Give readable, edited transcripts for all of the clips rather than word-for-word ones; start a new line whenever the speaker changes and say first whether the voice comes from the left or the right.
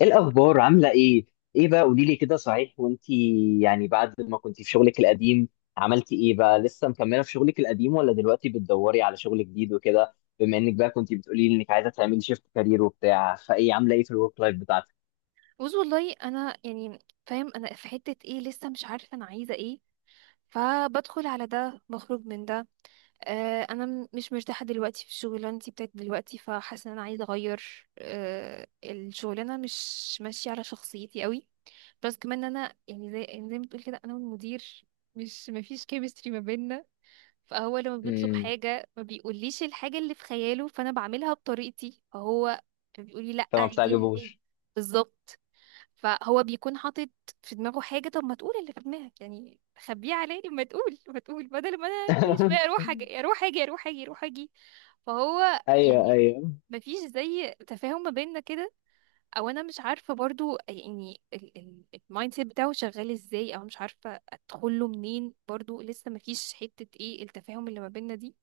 left: ايه الاخبار؟ عامله ايه؟ ايه بقى، قولي لي كده، صحيح؟ وانتي يعني بعد ما كنتي في شغلك القديم، عملتي ايه بقى؟ لسه مكمله في شغلك القديم ولا دلوقتي بتدوري على شغل جديد وكده؟ بما انك بقى كنتي بتقولي لي انك عايزه تعملي شيفت كارير وبتاع، فايه؟ عامله ايه في الورك لايف بتاعتك؟
right: بص، والله انا يعني فاهم انا في حته ايه. لسه مش عارفه انا عايزه ايه، فبدخل على ده بخرج من ده. انا مش مرتاحه دلوقتي في شغلانتي بتاعت دلوقتي، فحاسه ان انا عايزه اغير، الشغلانه مش ماشيه على شخصيتي قوي. بس كمان انا يعني، زي ما تقول كده، انا والمدير مش مفيش كيمستري ما بيننا. فهو لما بيطلب
left: امم.
right: حاجة ما بيقوليش الحاجة اللي في خياله، فانا بعملها بطريقتي. فهو بيقولي لا،
left: فما
right: عيديها تاني.
left: بتعجبوش.
right: بالظبط. فهو بيكون حاطط في دماغه حاجة، طب ما تقول اللي في دماغك، يعني خبيه عليا؟ ما تقول، بدل ما انا كل شوية اروح اجي اروح اجي اروح اجي اروح اجي. فهو
left: ايوه
right: يعني
left: ايوه.
right: مفيش زي تفاهم ما بيننا كده، او انا مش عارفه برضو يعني المايند سيت بتاعه شغال ازاي، او مش عارفه ادخل له منين برضو. لسه ما فيش حته ايه التفاهم اللي ما بيننا دي.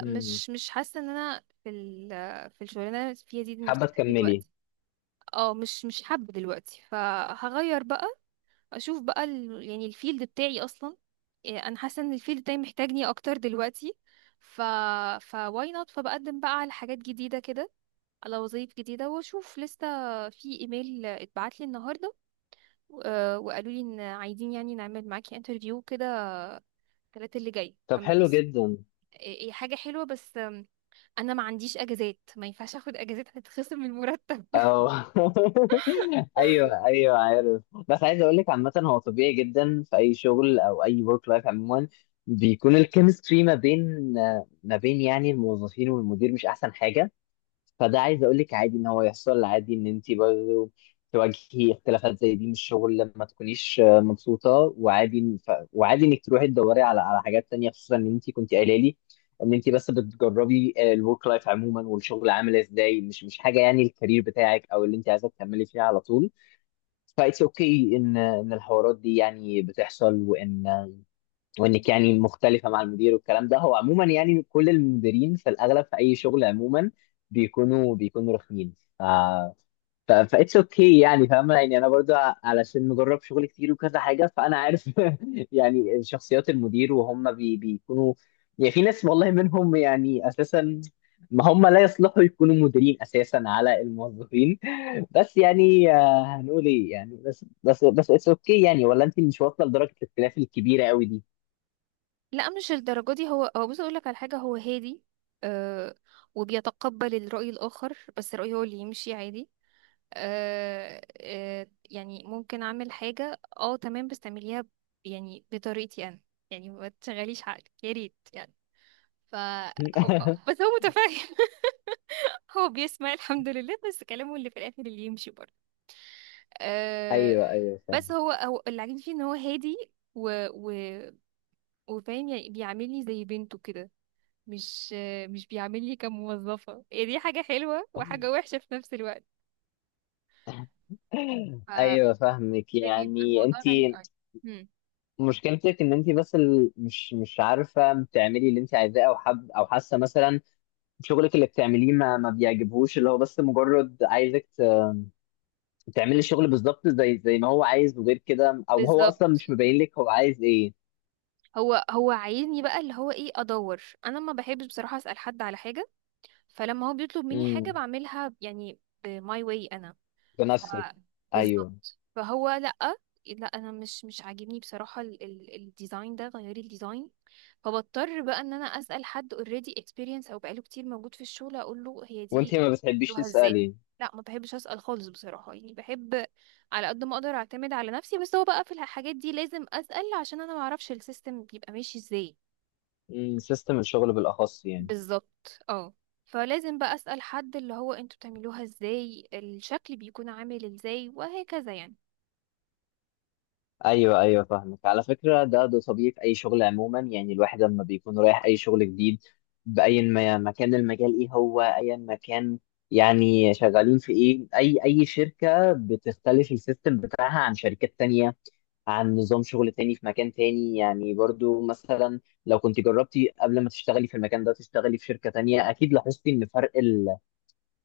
left: امم،
right: مش حاسه ان انا في الشغلانه اللي أنا فيها دي
left: حابه
right: مرتاحه
left: تكملي؟
right: دلوقتي. اه، مش حابه دلوقتي، فهغير بقى. اشوف بقى يعني الفيلد بتاعي اصلا. إيه، انا حاسه ان الفيلد بتاعي محتاجني اكتر دلوقتي. ف ف why not، فبقدم بقى على حاجات جديده كده، على وظايف جديدة واشوف. لسه في ايميل اتبعت لي النهاردة، وقالوا لي ان عايزين يعني نعمل معاكي انترفيو كده الثلاث اللي جاي
left: طب حلو
right: فبس.
left: جدا.
right: هي حاجة حلوة، بس انا ما عنديش اجازات، ما ينفعش اخد اجازات هتتخصم من المرتب.
left: اه. ايوه ايوه عارف. بس عايز اقول لك، عامه هو طبيعي جدا في اي شغل او اي ورك لايف عموما بيكون الكيمستري ما بين يعني الموظفين والمدير مش احسن حاجه. فده عايز اقول لك، عادي ان هو يحصل، عادي ان انت برضه تواجهي اختلافات زي دي من الشغل لما تكونيش آه، مبسوطه وعادي إن- ف... وعادي انك تروحي تدوري على حاجات تانية، خصوصا ان انت كنت قايله لي ان انت بس بتجربي الورك لايف عموما والشغل عامل ازاي، مش حاجه يعني الكارير بتاعك او اللي انت عايزه تكملي فيها على طول. فايتس اوكي ان الحوارات دي يعني بتحصل، وان وانك يعني مختلفه مع المدير، والكلام ده هو عموما يعني كل المديرين في الاغلب في اي شغل عموما بيكونوا رخمين. ف ف فاتس اوكي يعني. فاهمه يعني، انا برضو علشان مجرب شغل كتير وكذا حاجه فانا عارف. يعني شخصيات المدير وهم بيكونوا، يعني في ناس والله منهم يعني اساسا ما هم لا يصلحوا يكونوا مديرين اساسا على الموظفين. بس يعني آه، هنقول ايه يعني، بس اتس اوكي يعني، ولا انت مش واصله لدرجه الاختلاف الكبيره قوي دي.
right: لا، مش الدرجة دي. هو بص، اقول لك على حاجة. هو هادي، آه، وبيتقبل الرأي الآخر، بس رأيه هو اللي يمشي عادي. يعني ممكن اعمل حاجة، اه تمام، بس تعمليها يعني بطريقتي انا، يعني ما تشغليش عقلك يا ريت، يعني ف. بس هو متفاهم هو بيسمع الحمد لله، بس كلامه اللي في الاخر اللي يمشي برضه
left: ايوه
right: آه
left: ايوه
right: بس
left: فاهم.
right: هو اللي عاجبني فيه ان هو هادي. و و وفاهم، يعني بيعاملني زي بنته كده. مش بيعاملني كموظفة. هي دي حاجة حلوة وحاجة وحشة في نفس الوقت. ف
left: ايوه فاهمك
right: بيبقى
left: يعني،
right: الموضوع
left: انت
right: غريب قوي.
left: مشكلتك ان انت بس ال- مش عارفه تعملي اللي انت عايزاه، او حب او حاسه مثلا شغلك اللي بتعمليه ما بيعجبهوش، اللي هو بس مجرد عايزك ت- تعملي الشغل بالظبط زي ما هو عايز، وغير كده او هو اصلا مش
right: بالظبط.
left: مبين لك هو عايز ايه.
right: هو عايزني بقى اللي هو ايه، ادور. انا ما بحبش بصراحه اسال حد على حاجه، فلما هو بيطلب مني حاجه
left: امم.
right: بعملها يعني بماي واي انا. ف
left: بنفسك. ايوه.
right: بالظبط. فهو لأ. لا انا مش عاجبني بصراحة الديزاين ده، غيري الديزاين. فبضطر بقى ان انا اسأل حد اوريدي اكسبيرينس، او بقاله كتير موجود في الشغل، اقول له هي
left: وانت
right: دي
left: ما بتحبيش
right: بتعملوها ازاي.
left: تسالي؟
right: لا، ما بحبش اسأل خالص بصراحة. يعني بحب على قد ما اقدر اعتمد على نفسي، بس هو بقى في الحاجات دي لازم اسأل عشان انا ما اعرفش السيستم بيبقى ماشي ازاي.
left: امم، سيستم الشغل بالاخص يعني.
right: بالظبط، اه. فلازم بقى اسأل حد اللي هو انتوا بتعملوها ازاي، الشكل بيكون عامل ازاي، وهكذا يعني.
left: ايوه ايوه فاهمك. على فكره ده طبيعي في اي شغل عموما. يعني الواحد لما بيكون رايح اي شغل جديد باي ما كان المجال، ايه هو ايا ما كان يعني شغالين في ايه، اي شركه بتختلف السيستم بتاعها عن شركات تانية، عن نظام شغل تاني في مكان تاني. يعني برضو مثلا لو كنت جربتي قبل ما تشتغلي في المكان ده تشتغلي في شركه تانية، اكيد لاحظتي ان فرق،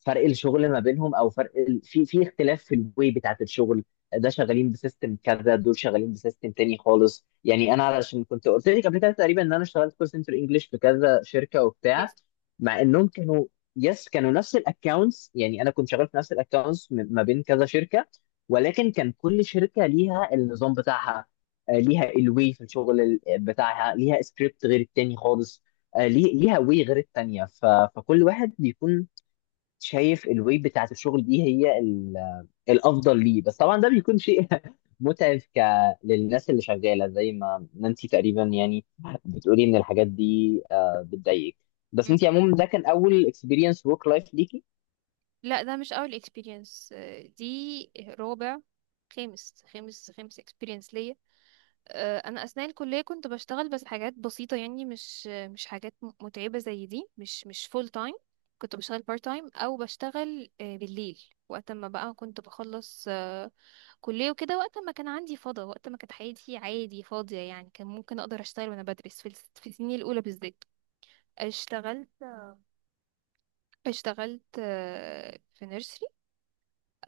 left: الشغل ما بينهم، او فرق ال... في اختلاف في الواي بتاعت الشغل. ده شغالين بسيستم كذا، دول شغالين بسيستم تاني خالص. يعني انا علشان كنت قلت لك قبل كده تقريبا ان انا اشتغلت كول سنتر انجلش في كذا شركه وبتاع، مع انهم كانوا، يس، كانوا نفس الاكونتس، يعني انا كنت شغال في نفس الاكونتس ما بين كذا شركه، ولكن كان كل شركه ليها النظام بتاعها، آه، ليها الواي في الشغل ال- بتاعها، ليها سكريبت غير التاني خالص، آه، ليها واي غير التانيه. ف... فكل واحد بيكون شايف الويب بتاعت الشغل دي هي ال- الافضل ليه. بس طبعا ده بيكون شيء متعب ك للناس اللي شغاله زي ما انت تقريبا، يعني بتقولي ان الحاجات دي آه، بتضايقك. بس
right: مم.
left: انت عموما ده كان اول اكسبيرينس ورك لايف ليكي؟
right: لا، ده مش اول اكسبيرينس. دي رابع، خامس اكسبيرينس ليا. انا اثناء الكليه كنت بشتغل بس حاجات بسيطه، يعني مش حاجات متعبه زي دي، مش فول تايم. كنت بشتغل بارت تايم، او بشتغل بالليل وقت ما بقى كنت بخلص كليه وكده، وقت ما كان عندي فضا، وقت ما كانت حياتي عادي فاضيه، يعني كان ممكن اقدر اشتغل وانا بدرس، في السنين الاولى بالذات. اشتغلت اشتغلت، في نيرسري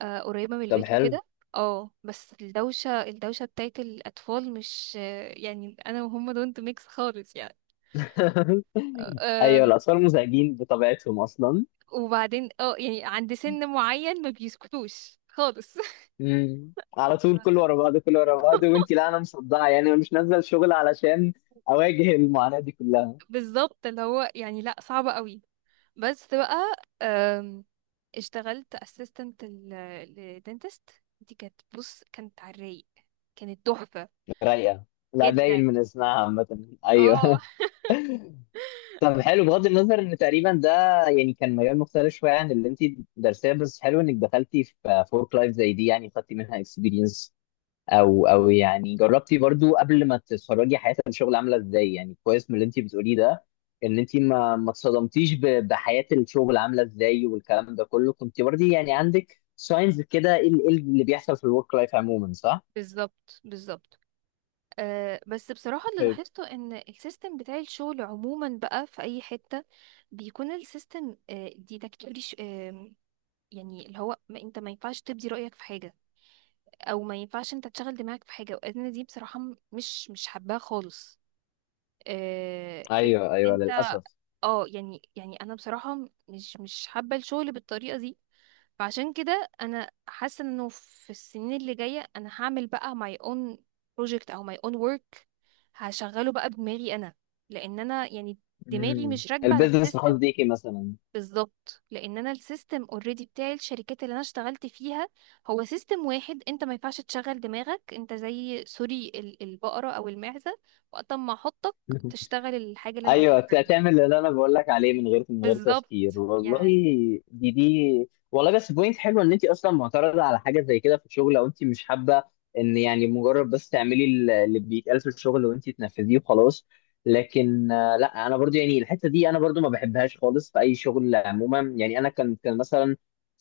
right: قريبة من
left: طب
right: البيت
left: حلو.
right: وكده. اه، بس الدوشة بتاعت الأطفال، مش آه، يعني أنا وهم دونت ميكس خالص يعني.
left: ايوه
right: أه.
left: الاطفال مزعجين بطبيعتهم اصلا.
right: وبعدين اه يعني عند سن معين ما بيسكتوش خالص.
left: على طول، كل ورا بعض كل ورا بعض، وانت لا، انا مصدعه يعني، انا مش نازله الشغل علشان اواجه المعاناه دي كلها.
right: بالظبط، اللي هو يعني لأ، صعبة قوي. بس بقى، آم، اشتغلت اسيستنت للدنتست. دي كانت، بص، كانت على الرايق، كانت تحفة
left: رايقه؟ لا باين
right: جدا،
left: من اسمها عامة.
right: اه.
left: ايوه. طب حلو، بغض النظر ان تقريبا ده يعني كان مجال مختلف شويه عن اللي انت درسيه، بس حلو انك دخلتي في فورك لايف زي دي، يعني خدتي منها اكسبيرينس، او يعني جربتي برضو قبل ما تتخرجي حياه الشغل عامله ازاي. يعني كويس من اللي انت بتقوليه ده ان انت ما اتصدمتيش ب- بحياه الشغل عامله ازاي، والكلام ده كله كنت برضي يعني عندك ساينز كده ايه ال- إيه اللي بيحصل في الورك لايف عموما، صح؟
right: بالظبط بالظبط. أه، بس بصراحة اللي
left: طيب.
right: لاحظته ان السيستم بتاع الشغل عموما بقى في اي حتة بيكون السيستم، أه، ديدكتوري، ش- أه يعني اللي هو ما انت ما ينفعش تبدي رأيك في حاجة، او ما ينفعش انت تشغل دماغك في حاجة. وانا دي بصراحة، مش حباها خالص. أه، حتة
left: ايوه
right: إن
left: ايوه
right: انت،
left: للاسف.
right: اه يعني، انا بصراحة مش حابة الشغل بالطريقة دي. فعشان كده انا حاسه انه في السنين اللي جايه انا هعمل بقى my own project او my own work، هشغله بقى بدماغي انا، لان انا يعني دماغي
left: مم،
right: مش راكبه على
left: البيزنس الخاص
right: السيستم.
left: بيكي مثلا.
right: بالظبط، لان انا السيستم اوريدي بتاعي، الشركات اللي انا اشتغلت فيها هو سيستم واحد، انت ما ينفعش تشغل دماغك، انت زي سوري البقره او المعزه، وقت ما احطك تشتغل الحاجه اللي انا قلت
left: ايوه
right: لك
left: بت-
right: عليها.
left: تعمل اللي انا بقول لك عليه من غير
right: بالظبط
left: تفكير. والله
right: يعني.
left: دي والله بس بوينت حلوه ان انت اصلا معترضه على حاجه زي كده في الشغل، او انت مش حابه ان يعني مجرد بس تعملي ال- اللي بيتقال في الشغل وانت تنفذيه وخلاص. لكن آه، لا انا برضو يعني الحته دي انا برضو ما بحبهاش خالص في اي شغل عموما. يعني انا كان مثلا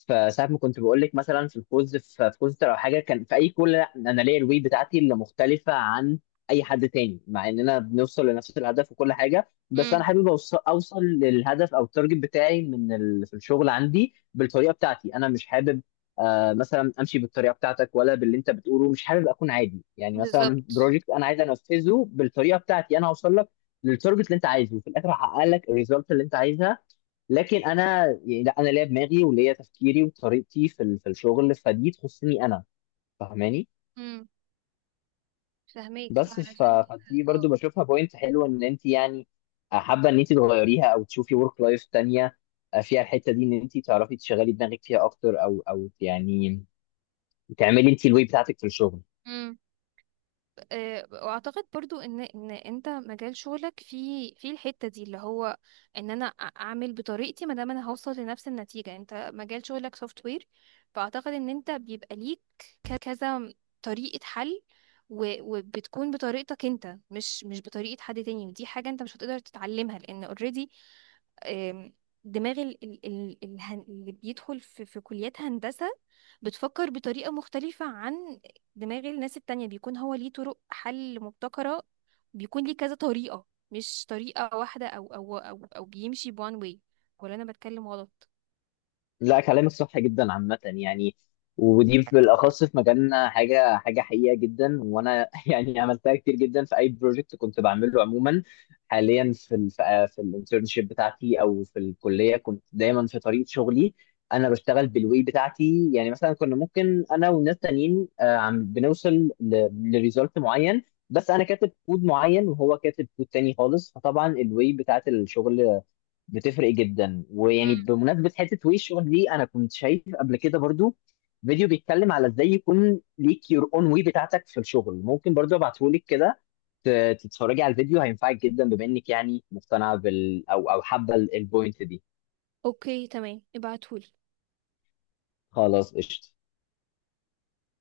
left: في ساعه ما كنت بقول لك مثلا في الكوز، في كوز او حاجه، كان في اي كول لا انا ليا الوي بتاعتي اللي مختلفه عن اي حد تاني، مع اننا بنوصل لنفس الهدف وكل حاجه. بس انا
right: امم
left: حابب اوصل للهدف او التارجت بتاعي من ال... في الشغل عندي بالطريقه بتاعتي انا، مش حابب آه مثلا امشي بالطريقه بتاعتك ولا باللي انت بتقوله. مش حابب اكون عادي يعني، مثلا
right: بالظبط،
left: بروجكت انا عايز انفذه بالطريقه بتاعتي انا، هوصل لك للتارجت اللي انت عايزه في الاخر، هحقق لك الريزلت اللي انت عايزها، لكن انا يعني لا انا ليا دماغي وليا تفكيري وطريقتي في ال... في الشغل، فدي تخصني انا، فاهماني؟
right: فاهميك
left: بس ف...
right: علشان كده،
left: فدي برضو
right: اه.
left: بشوفها بوينت حلوه ان انت يعني حابه ان انت تغيريها او تشوفي ورك لايف تانية آه، فيها الحته دي ان انت تعرفي تشغلي دماغك فيها اكتر، او يعني تعملي انت الواي بتاعتك في الشغل.
right: مم. واعتقد برضو ان انت مجال شغلك في الحتة دي اللي هو ان انا، اعمل بطريقتي ما دام انا هوصل لنفس النتيجة. انت مجال شغلك سوفت وير، فاعتقد ان انت بيبقى ليك كذا طريقة حل، وبتكون بطريقتك انت، مش بطريقة حد تاني، ودي حاجة انت مش هتقدر تتعلمها، لان اوريدي دماغ اللي بيدخل في كليات هندسة بتفكر بطريقة مختلفة عن دماغ الناس التانية. بيكون هو ليه طرق حل مبتكرة، بيكون ليه كذا طريقة، مش طريقة واحدة، أو بيمشي بوان واي. ولا أنا بتكلم غلط؟
left: لا كلامك صح جدا عامة يعني، ودي بالأخص في مجالنا حاجة حقيقة جدا، وأنا يعني عملتها كتير جدا في أي بروجكت كنت بعمله عموما. حاليا في الانترنشيب بتاعتي أو في الكلية، كنت دايما في طريق شغلي أنا بشتغل بالواي بتاعتي. يعني مثلا كنا ممكن أنا وناس تانيين آه، بنوصل لريزلت معين، بس أنا كاتب كود معين وهو كاتب كود تاني خالص، فطبعا الواي بتاعت الشغل بتفرق جدا. ويعني
right: مم.
left: بمناسبه حته ويشو دي، انا كنت شايف قبل كده برضو فيديو بيتكلم على ازاي يكون ليك يور اون واي بتاعتك في الشغل، ممكن برضو ابعته لك كده ت- تتفرجي على الفيديو، هينفعك جدا بما انك يعني مقتنعه بال او او حابه ال- البوينت دي.
right: اوكي تمام، ابعتهولي.
left: خلاص قشطه.